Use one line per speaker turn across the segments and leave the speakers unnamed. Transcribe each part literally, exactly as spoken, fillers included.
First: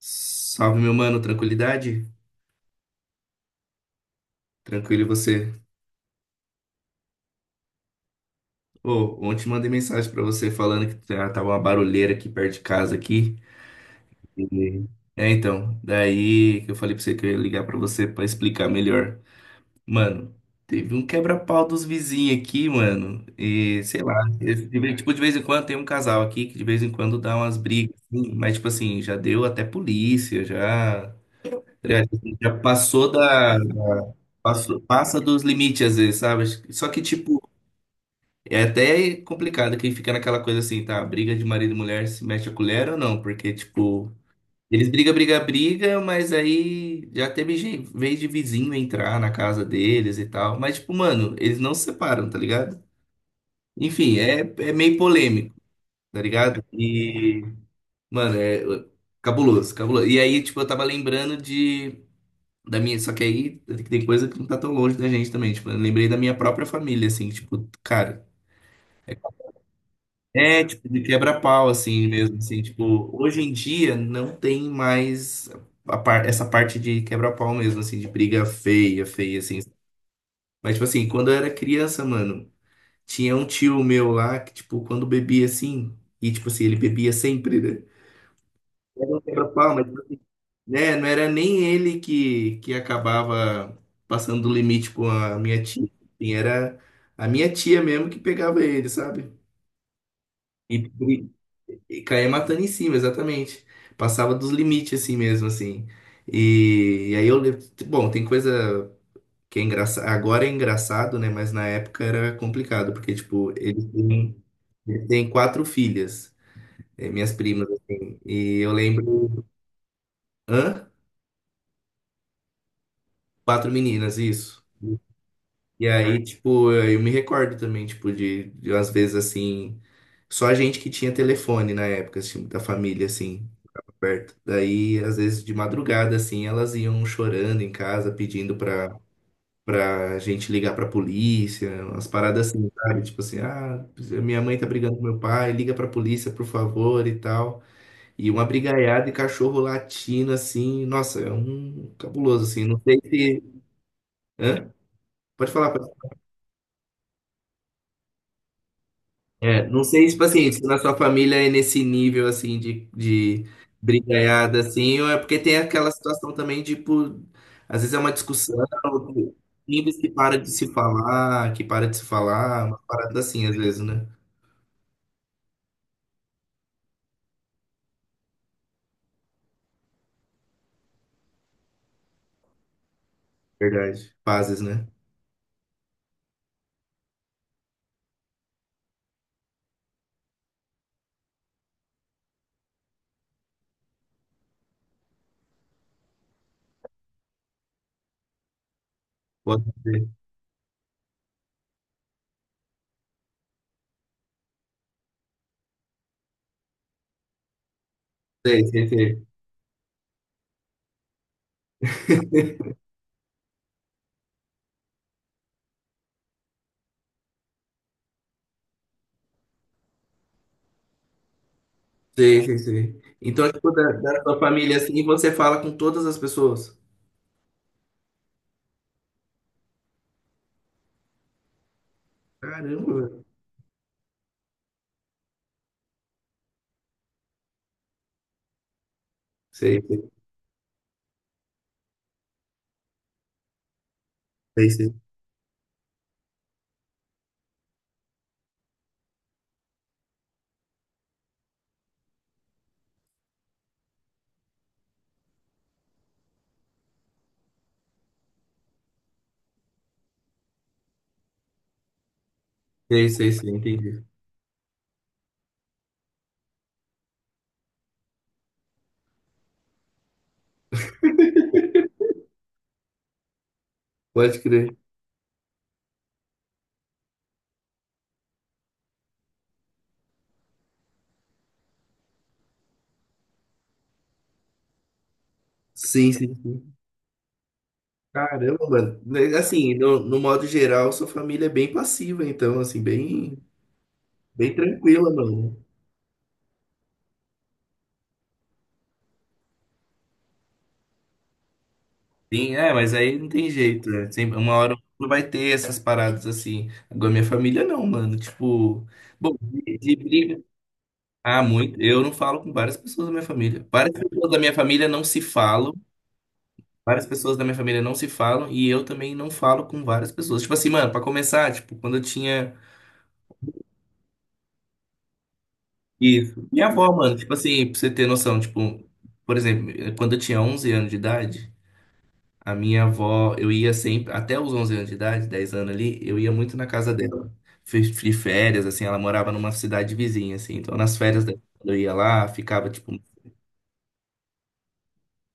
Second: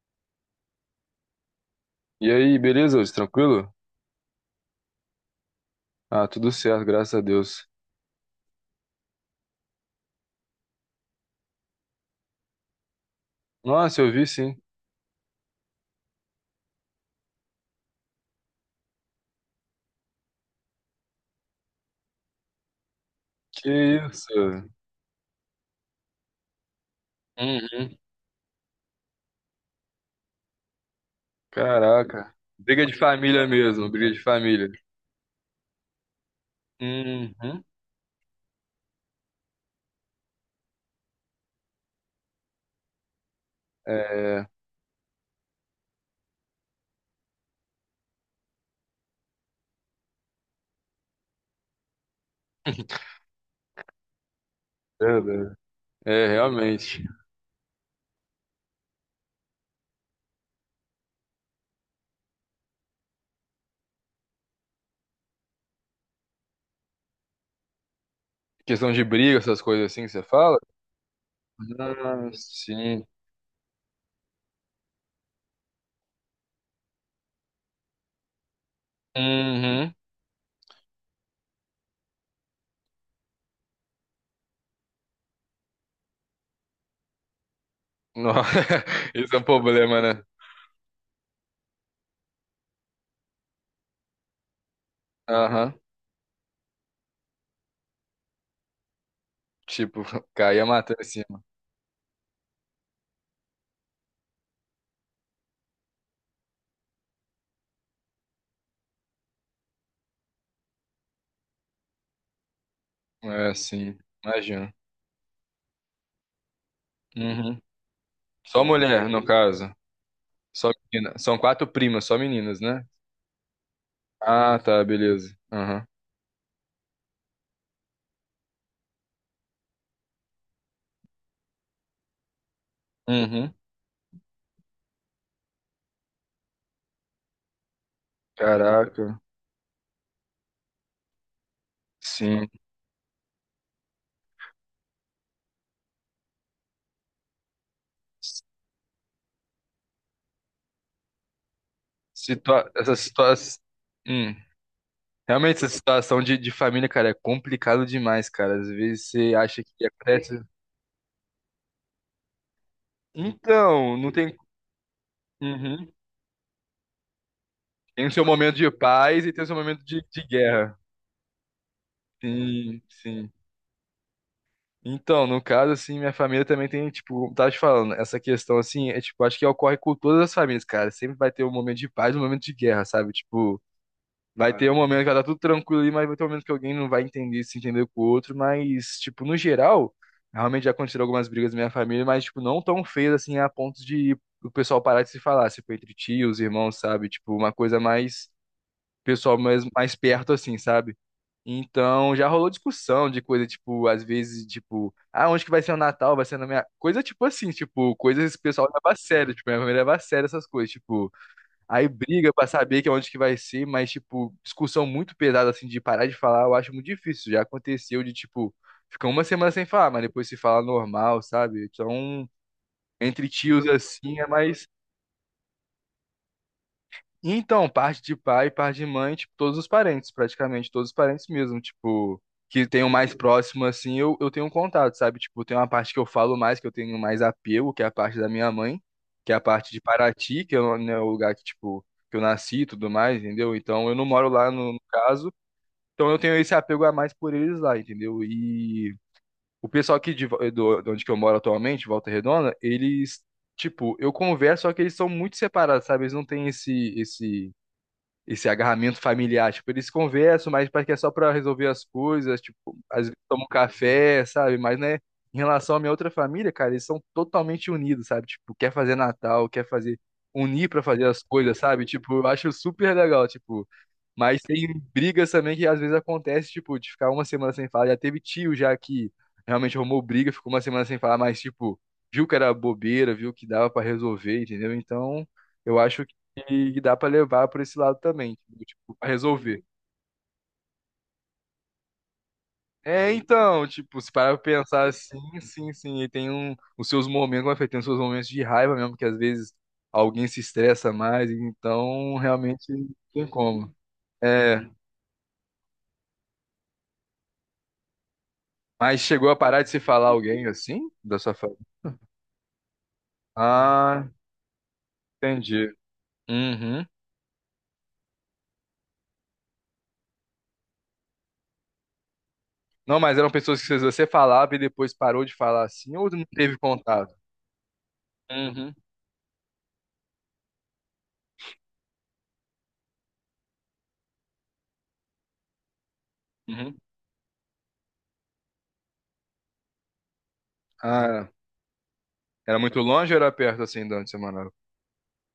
Salve, meu mano, tranquilidade?
E aí, beleza, Wilson? Tranquilo?
Tranquilo e você?
Ah, tudo certo, graças a Deus.
Ô, ontem mandei mensagem pra você falando que tá- tava uma barulheira aqui perto de casa aqui.
Nossa, eu vi sim.
E- É, então, daí que eu falei pra você que eu ia ligar pra você pra explicar melhor. Mano, teve um quebra-pau dos vizinhos aqui, mano. E
Que
sei lá, esse-
isso?
de vez- tipo, de vez em quando tem um casal aqui que de vez em quando dá umas brigas,
Uhum.
assim, mas tipo assim, já deu até polícia, já. É, a
Caraca.
gente já
Briga de
passou
família
da,
mesmo, briga
da-
de família.
passou- passa dos limites às vezes, sabe? Só que, tipo,
Uhum.
é até complicado quem fica naquela coisa assim, tá? Briga de marido e mulher se mexe a colher ou não? Porque, tipo,
É,
eles brigam, brigam, brigam, mas aí já teve gen- vez de vizinho entrar na casa deles e tal. Mas, tipo, mano, eles não se separam, tá ligado? Enfim, é, é meio polêmico,
verdade.
tá
É,
ligado?
realmente.
E, mano, é cabuloso, cabuloso. E aí, tipo, eu tava lembrando de. Da minha, só que aí tem coisa que não tá tão longe da gente também. Tipo, eu lembrei da minha própria família, assim, tipo, cara.
Questão de briga, essas coisas assim que você fala?
É, tipo, de quebra-pau, assim
Ah,
mesmo. Assim,
sim.
tipo, hoje em dia não tem mais a par- essa parte de quebra-pau mesmo, assim, de briga feia, feia, assim.
Uhum.
Mas, tipo, assim, quando eu era criança, mano, tinha um tio meu lá que, tipo, quando bebia assim, e, tipo, assim, ele bebia sempre, né?
Nossa,
Era um
isso é um
quebra-pau, mas
problema, né?
né? Não era nem ele que, que acabava passando do limite com a minha
Aham.
tia. Assim, era a minha tia mesmo que pegava ele, sabe?
Tipo, caía
E,
matando em
e,
cima.
e caía matando em cima, exatamente. Passava dos limites assim mesmo, assim. E, e aí eu. le- Bom, tem coisa que é engraçada. Agora é engraçado, né? Mas na época era complicado, porque, tipo,
É,
eles
sim.
têm
Imagina.
ele tem quatro filhas, eh, minhas
Uhum.
primas, assim. E
Só
eu
mulher, no
lembro.
caso. Só
Hã?
menina. São quatro primas, só meninas, né?
Quatro meninas,
Ah,
isso.
tá, beleza. Aham.
E aí, tipo, eu me recordo também, tipo, de, de às vezes assim, só a gente que tinha telefone na época, assim, da família, assim,
Uhum.
perto. Daí, às vezes, de madrugada, assim, elas iam chorando em casa, pedindo pra,
Caraca.
pra gente ligar pra polícia, umas
Sim.
paradas assim, sabe? Tipo assim, ah, minha mãe tá brigando com meu pai, liga pra polícia, por favor, e tal. E uma brigaiada e cachorro latindo, assim, nossa, é um cabuloso, assim,
Situa
não
essa
sei se.
situação. Hum.
Hã? Pode
Realmente, essa
falar, pode.
situação de, de família, cara, é complicado demais, cara. Às vezes você acha
É, não
que
sei, tipo
acontece.
assim, se na sua família é nesse nível, assim, de, de
Então, não tem.
brigaiada, assim, ou é porque tem aquela
Uhum.
situação também, tipo, às vezes é
Tem o
uma
seu momento
discussão,
de paz e tem o seu momento
times
de,
que
de
para de se
guerra.
falar, que para de se falar, uma
Sim,
parada
sim.
assim, às vezes, né?
Então, no caso, assim, minha família também tem, tipo, como tava te falando, essa questão, assim, é, tipo, acho que ocorre com todas as famílias, cara. Sempre vai ter um momento de paz e um momento de guerra, sabe? Tipo,
Verdade.
vai
Fases,
ter um
né?
momento que vai estar tudo tranquilo ali, mas vai ter um momento que alguém não vai entender, se entender com o outro, mas, tipo, no geral, realmente já aconteceram algumas brigas na minha família, mas, tipo, não tão feias, assim, a ponto de o pessoal parar de se falar, tipo, entre tios, irmãos, sabe? Tipo, uma coisa mais pessoal, mais,
Pode
mais
ser.
perto, assim, sabe? Então, já rolou discussão de coisa, tipo, às vezes, tipo, ah, onde que vai ser o Natal? Vai ser na minha. Coisa tipo assim, tipo, coisas que o
Sei,
pessoal
sei,
leva a
sei.
sério, tipo, minha família leva a sério essas coisas, tipo, aí briga pra saber que é onde que vai ser, mas, tipo, discussão muito pesada, assim, de parar de falar, eu acho muito difícil. Já aconteceu de, tipo, ficar uma semana sem falar, mas depois se fala normal, sabe? Então,
Sei, sei, sei.
entre
Então,
tios,
tipo, da,
assim,
da
é
sua
mais.
família, assim, você fala com todas as pessoas.
Então, parte de pai, parte de mãe, tipo, todos os parentes, praticamente, todos os parentes mesmo, tipo, que tenho
Caramba,
mais
velho.
próximo, assim, eu, eu tenho um contato, sabe? Tipo, tem uma parte que eu falo mais, que eu tenho mais apego, que é a parte da minha mãe, que é a parte de
Sei, sei,
Paraty, que é o, né, o lugar que, tipo, que eu nasci e tudo mais, entendeu? Então, eu não moro lá
sei,
no, no
sei.
caso, então eu tenho esse apego a mais por eles lá, entendeu? E o pessoal aqui de, Vo- do, de onde que eu moro atualmente, Volta Redonda, eles, tipo, eu converso, só que eles são muito separados, sabe? Eles não têm esse, esse esse agarramento familiar. Tipo, eles conversam, mas parece que é só pra resolver as coisas, tipo, às
Sei,
vezes
sei,
tomam um
sei, entendi.
café, sabe? Mas, né, em relação à minha outra família, cara, eles são totalmente unidos, sabe? Tipo, quer fazer Natal, quer fazer, unir pra fazer as coisas, sabe? Tipo, eu acho super legal, tipo, mas
Pode
tem
crer.
brigas também que às vezes acontece, tipo, de ficar uma semana sem falar. Já teve tio já que realmente arrumou briga, ficou uma semana sem falar, mas, tipo, viu que era bobeira, viu que dava pra resolver, entendeu? Então, eu acho
Sim, sim, sim.
que dá pra levar por esse lado também, entendeu?
Caramba,
Tipo,
mano.
pra
Né,
resolver.
assim, no, no modo geral, sua família é bem passiva, então, assim,
É,
bem,
então, tipo, se parar pra
bem
pensar
tranquila,
assim,
mano.
sim, sim, e tem um, os seus momentos, como eu falei, tem os seus momentos de raiva mesmo, que às vezes alguém se estressa mais, então
Sim,
realmente
é,
não
mas aí
tem
não tem
como.
jeito, né? Sempre, uma
É,
hora ou outra vai ter essas paradas assim. Agora, minha família não, mano. Tipo,
mas chegou a
bom,
parar de
de,
se
de
falar
briga.
alguém assim da sua
Ah,
família?
muito. Eu não falo com várias pessoas da minha família. Várias
Ah,
pessoas da minha família não se
entendi.
falam.
Uhum.
Várias pessoas da minha família não se falam. E eu também não falo com várias pessoas. Tipo assim, mano, pra começar, tipo, quando eu tinha.
Não, mas eram pessoas que você falava e depois parou de falar assim ou não
Isso.
teve
Minha avó,
contato?
mano, tipo assim, pra você ter noção, tipo,
Uhum.
por exemplo, eh, quando eu tinha onze anos de idade, a minha avó, eu ia sempre, até os onze anos de idade, dez anos ali, eu ia muito na
Uhum.
casa dela. Fiz de férias, assim, ela morava numa cidade vizinha, assim, então nas férias
Ah,
dela, quando eu ia lá,
era
ficava,
muito
tipo,
longe ou era perto assim durante a semana?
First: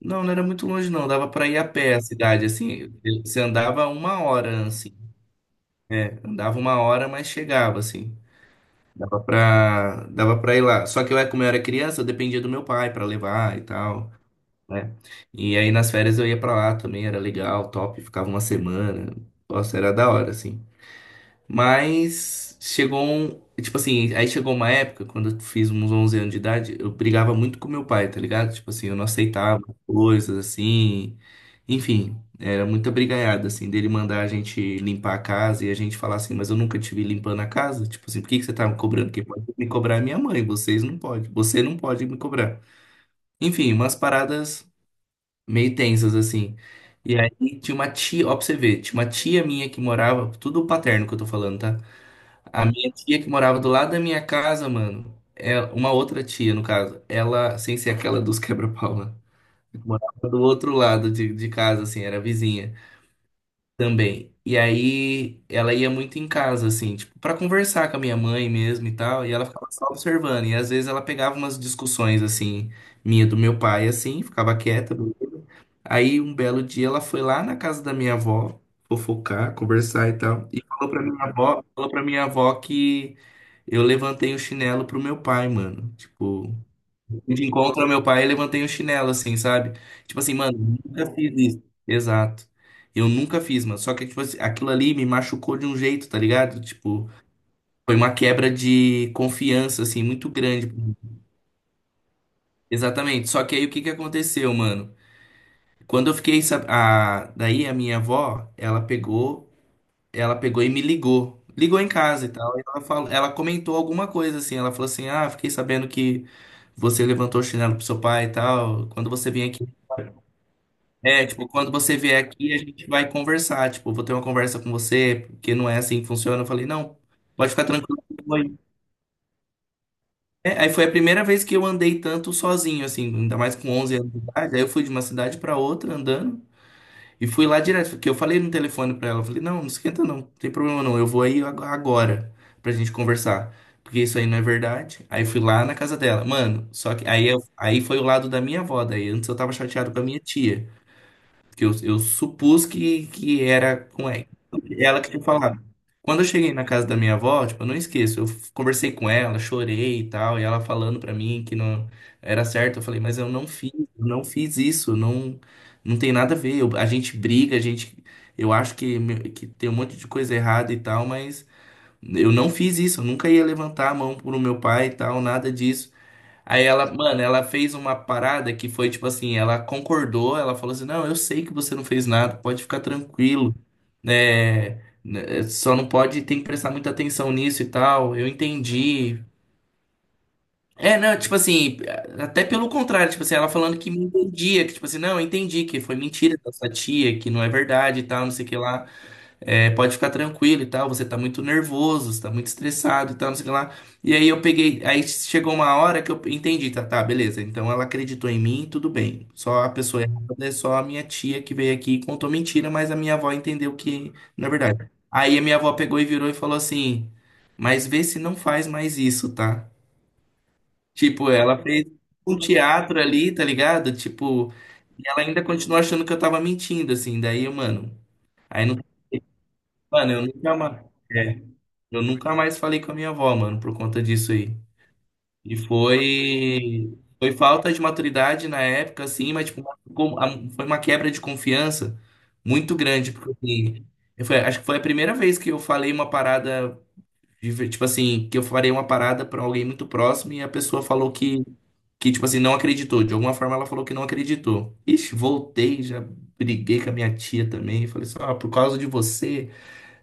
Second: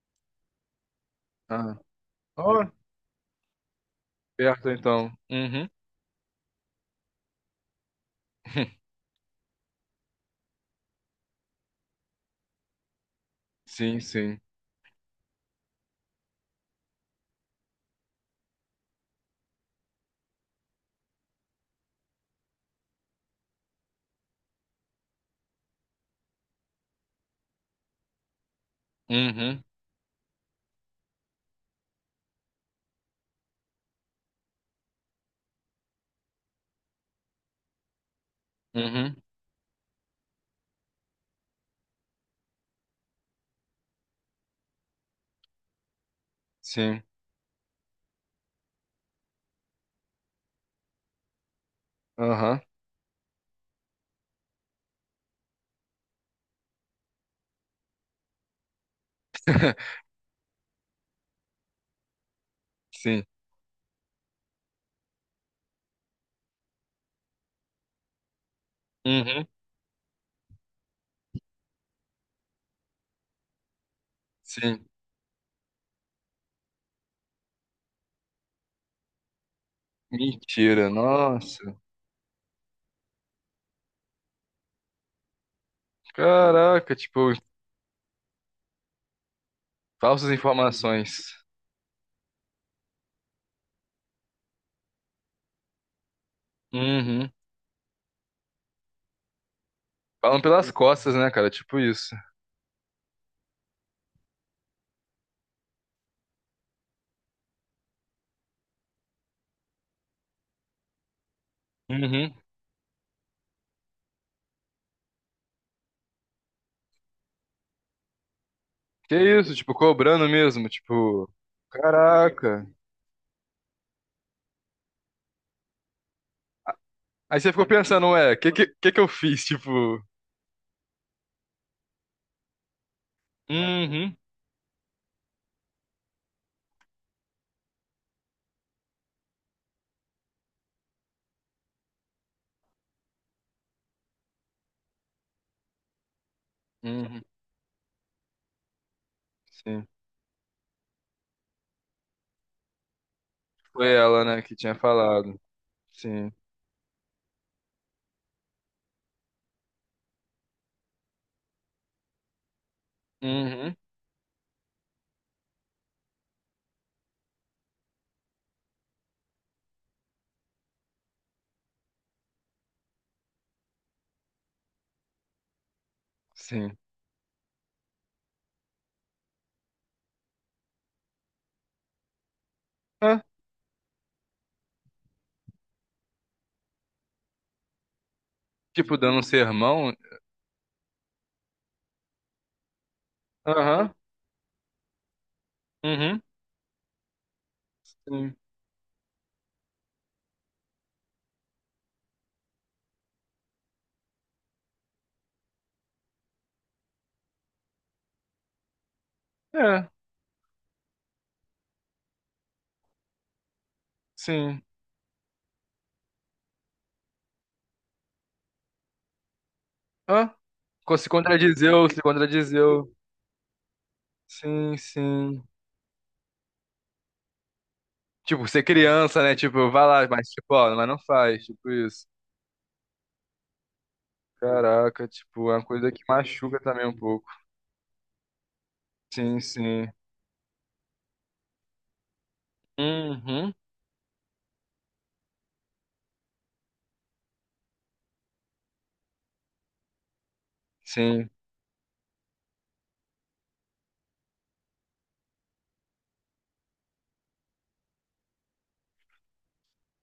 não, não era muito longe, não, dava pra ir a
Ah,
pé a cidade,
ó,
assim, você andava uma hora,
perto
assim,
então. Uhum.
é, andava uma hora, mas chegava, assim. Dava pra, dava pra ir lá. Só que eu, como eu era criança, eu dependia do meu pai pra levar e
Sim,
tal,
sim.
né? E aí nas férias eu ia pra lá também, era legal, top, ficava uma semana. Nossa, era da hora, assim. Mas chegou um. Tipo assim, aí chegou uma época, quando eu fiz uns onze anos de idade, eu brigava muito com meu pai, tá ligado? Tipo assim, eu não aceitava
Uhum.
coisas assim. Enfim, era muita brigaiada, assim, dele mandar a gente limpar a casa e a gente falar assim, mas eu nunca te vi limpando a casa. Tipo assim, por que que você tá me cobrando?
Uhum.
Quem pode me cobrar é minha mãe, vocês não podem. Você não pode me cobrar. Enfim, umas paradas meio tensas, assim.
Sim.
E aí tinha uma tia, ó, pra você ver, tinha uma tia minha que morava, tudo paterno que eu tô falando, tá?
Aham.
A minha tia que morava do lado da minha casa, mano, é uma outra tia, no caso, ela, sem ser aquela dos quebra-pau, né? Morava do outro lado de, de casa, assim, era vizinha
Sim.
também. E aí ela ia muito em casa, assim, tipo, pra conversar com a minha mãe mesmo e tal. E ela
Uhum.
ficava só observando. E às vezes ela pegava umas discussões, assim, minha do meu pai, assim, ficava
Sim.
quieta. Beleza. Aí um belo dia ela foi lá na casa da minha avó fofocar, conversar e tal. E
Mentira.
falou pra minha avó,
Nossa.
falou pra minha avó que eu levantei o chinelo pro meu pai, mano. Tipo
Caraca, tipo,
gente encontra meu pai, e levantei o chinelo, assim, sabe? Tipo
falsas
assim, mano, nunca fiz
informações.
isso. Exato. Eu nunca fiz, mano. Só que, tipo assim, aquilo ali me machucou de um jeito, tá ligado? Tipo,
Uhum.
foi uma quebra de confiança, assim, muito
Falam pelas
grande.
costas, né, cara? Tipo isso.
Exatamente. Só que aí o que que aconteceu, mano? Quando eu fiquei, sab- a... daí a minha avó, ela pegou, ela pegou e me ligou. Ligou em casa e
Uhum.
tal. E ela falou, ela comentou alguma coisa assim. Ela falou assim: Ah, fiquei sabendo que você levantou o chinelo pro seu pai e tal. Quando
Que
você vem
isso,
aqui
tipo, cobrando mesmo,
É,
tipo,
tipo, quando você vier aqui, a
caraca.
gente vai conversar. Tipo, vou ter uma conversa com você, porque não é assim que funciona. Eu falei, não,
Aí
pode
você
ficar
ficou
tranquilo.
pensando, ué, que
Foi.
que, que que eu fiz? Tipo,
É, aí foi a primeira vez que eu andei tanto sozinho, assim, ainda mais com onze anos
uhum,
de idade. Aí eu fui de uma cidade pra outra andando e fui lá direto, porque eu falei no telefone pra ela. Eu falei, não, não esquenta não, não tem problema não, eu vou aí ag- agora pra gente conversar. Porque isso aí não é verdade. Aí fui lá na casa dela. Mano, só que
uhum,
aí, eu- aí foi o lado da minha avó. Daí antes eu tava
sim.
chateado com a minha tia, que eu, eu supus que, que era
Foi
com
ela,
ela,
né, que tinha
ela que tinha
falado.
falado. Quando eu
Sim.
cheguei na casa da minha avó, tipo, eu não esqueço, eu f- conversei com ela, chorei e tal, e ela falando pra mim que não era certo, eu falei, mas eu não fiz,
Uhum,
eu não fiz isso, não, não tem nada a ver. Eu- a gente briga, a gente, eu acho que, me- que tem um monte de coisa errada e tal, mas eu não fiz isso, eu nunca ia levantar a mão pro meu pai e tal, nada disso. Aí
sim.
ela, mano, ela fez uma parada que foi tipo assim, ela concordou, ela falou assim, não, eu sei que você não fez nada, pode ficar
Ah,
tranquilo, né? né, Só não pode, tem que prestar muita atenção nisso e tal, eu
tipo, dando um
entendi.
sermão.
É, não, tipo assim, até pelo contrário, tipo assim, ela falando que
Aham,
me entendia, que tipo assim, não, eu entendi que foi
uhum,
mentira da sua tia, que não é verdade e tal, não
sim.
sei o que lá. É, pode ficar tranquilo e tal, você tá muito nervoso, você tá muito estressado e tal, não sei o que lá. E aí eu peguei, aí chegou uma hora que eu entendi, tá, tá, beleza. Então ela acreditou em mim, tudo bem. Só a
É,
pessoa errada é só a minha tia que veio aqui e contou mentira, mas a minha avó entendeu que, na
sim.
verdade. Aí a minha avó pegou e virou e falou assim: Mas vê se não faz mais isso, tá?
Ah, co- se
Tipo, ela fez
contradizeu, se
um
contradizeu.
teatro ali, tá ligado? Tipo,
Sim,
e ela
sim.
ainda continuou achando que eu tava mentindo, assim. Daí, mano,
Tipo, ser
aí não,
criança, né? Tipo, vai lá,
mano, eu
mas tipo,
nunca
ó, mas
mais.
não faz, tipo
Eu
isso.
nunca mais falei com a minha avó, mano, por conta disso aí.
Caraca, tipo,
E
é uma coisa que machuca também
foi.
um pouco.
Foi falta de maturidade na época, assim,
Sim,
mas tipo,
sim.
como- a- foi uma quebra de confiança muito grande, porque
Uhum,
assim, eu foi- acho que foi a primeira vez que eu falei uma parada, de- tipo assim, que eu falei uma parada pra alguém muito próximo e a pessoa falou
sim.
que, que, tipo assim, não acreditou. De alguma forma ela falou que não acreditou. Ixi, voltei, já briguei com a minha tia também, falei só, ah, por causa de você.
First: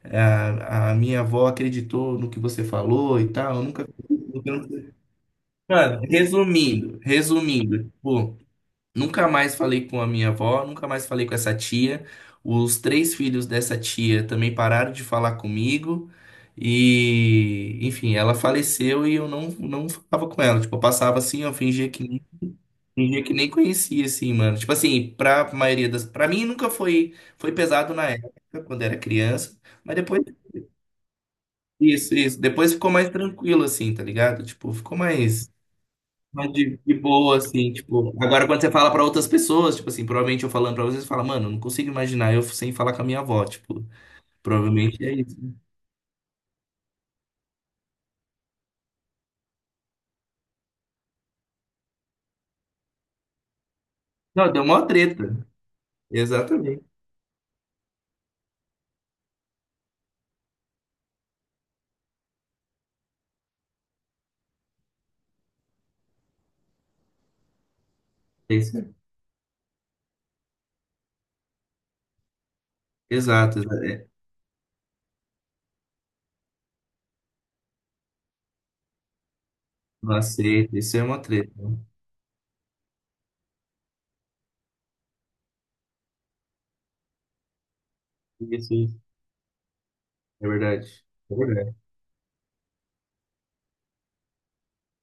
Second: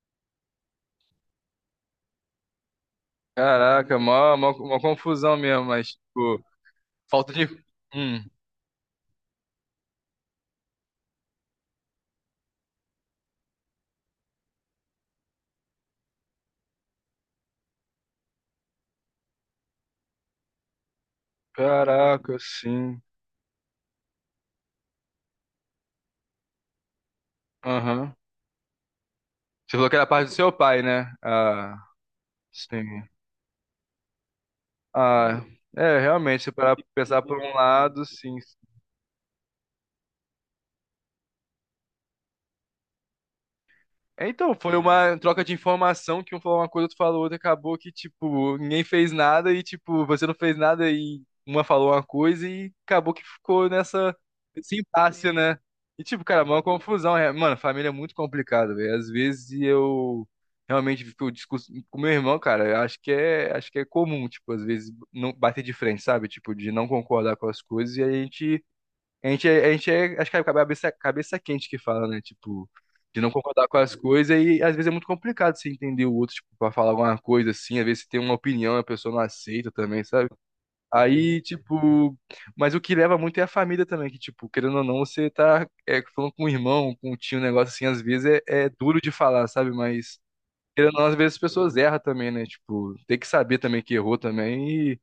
A, a minha avó acreditou no que você falou e tal. Eu nunca.
Caraca, mó, mó, mó confusão mesmo, mas,
Mano,
tipo,
resumindo,
falta de.
resumindo,
Hum.
tipo, nunca mais falei com a minha avó, nunca mais falei com essa tia. Os três filhos dessa tia também pararam de falar comigo. E, enfim, ela faleceu e eu não, não falava com ela. Tipo, eu passava assim, eu fingia que, nem-
Caraca, sim.
fingia que nem conhecia, assim, mano. Tipo assim, pra maioria das. Pra mim nunca foi, foi pesado na
Aham.
época, quando era criança.
Você falou que
Mas
era
depois.
parte do seu pai, né? Ah,
Isso, isso. Depois
sim.
ficou mais tranquilo, assim, tá ligado? Tipo, ficou
Ah,
mais,
é, realmente,
mais
se parar
de,
pra
de
pensar
boa,
por um
assim,
lado,
tipo.
sim.
Agora, quando você fala pra outras pessoas, tipo assim, provavelmente eu falando pra vocês, você fala, mano, eu não consigo imaginar eu sem falar com a minha avó, tipo,
É, então, foi
provavelmente é
uma
isso.
troca de informação que um falou uma coisa, outro falou outra, acabou que, tipo, ninguém fez nada e, tipo, você não fez nada e uma falou uma coisa e acabou que ficou nessa,
Não, deu
nesse
mó
impasse,
treta.
né? E, tipo, cara, é uma
Exatamente.
confusão. É. Mano, família é muito complicado, velho. Às vezes eu realmente fico discusso com meu irmão, cara, eu acho que é, acho que é comum, tipo, às vezes não bater de frente, sabe? Tipo, de não concordar com as coisas e a
É
gente
isso aí.
a gente, é- a gente é, acho que é cabeça, cabeça quente que fala, né? Tipo, de não
Exato,
concordar
exa-
com as
é.
coisas e às vezes é muito complicado você entender o outro, tipo, pra falar alguma coisa assim. Às vezes você tem uma opinião e a pessoa não aceita também,
Não
sabe?
aceito. Isso é uma
Aí,
treta.
tipo, mas o que leva muito é a família também, que, tipo, querendo ou não, você tá é, falando com o irmão, com o tio, um negócio assim, às vezes é, é
Isso, isso.
duro de falar, sabe? Mas,
É verdade.
querendo ou não, às vezes
É
as pessoas
verdade.
erram também, né? Tipo, tem que saber também que errou também e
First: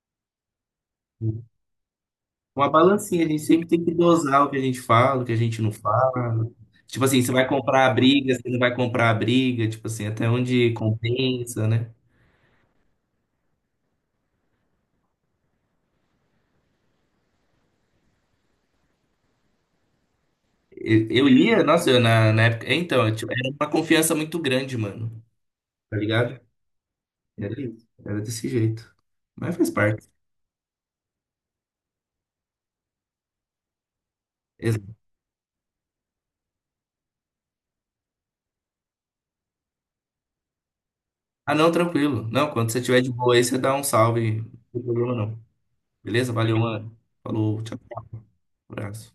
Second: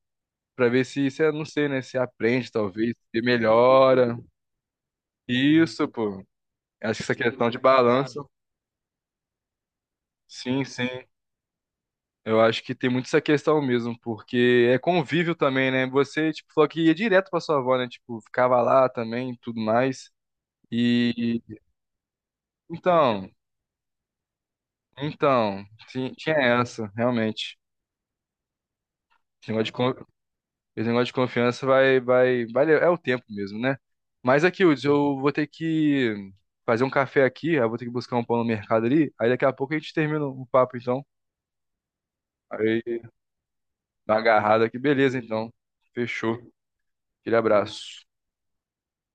pra ver se, se, é, não sei, né? Se aprende,
Uma
talvez, se
balancinha, a gente sempre tem que
melhora.
dosar o que a gente fala, o que a gente não
Isso, pô.
fala.
Acho
Tipo
que essa
assim, você vai
questão de
comprar a
balanço,
briga, você não vai comprar a briga, tipo assim, até
sim,
onde
sim.
compensa, né?
Eu acho que tem muito essa questão mesmo, porque é convívio também, né? Você, tipo, falou que ia direto pra sua avó, né? Tipo, ficava lá também, e tudo mais.
Eu, eu
E
lia, nossa, eu na, na época. é, Então,
então,
tipo, era uma confiança muito grande, mano.
então,
Tá
sim, tinha
ligado?
essa, realmente.
Era isso. Era desse jeito.
Esse
Mas
negócio
faz
de, con-
parte.
esse negócio de confiança vai, vai, vai, le- é o tempo mesmo, né? Mas aqui, Hudson,
Exa-
eu vou ter que fazer um café aqui, aí eu vou ter que buscar um pão no mercado ali. Aí daqui a pouco a gente termina o papo, então.
Ah, não, tranquilo. Não, quando você
Aí
tiver de boa aí, você dá um
tá
salve. Não
agarrado aqui,
tem problema,
beleza,
não.
então.
Beleza?
Fechou.
Valeu, mano.
Aquele
Falou, tchau,
abraço.
tchau. Abraço.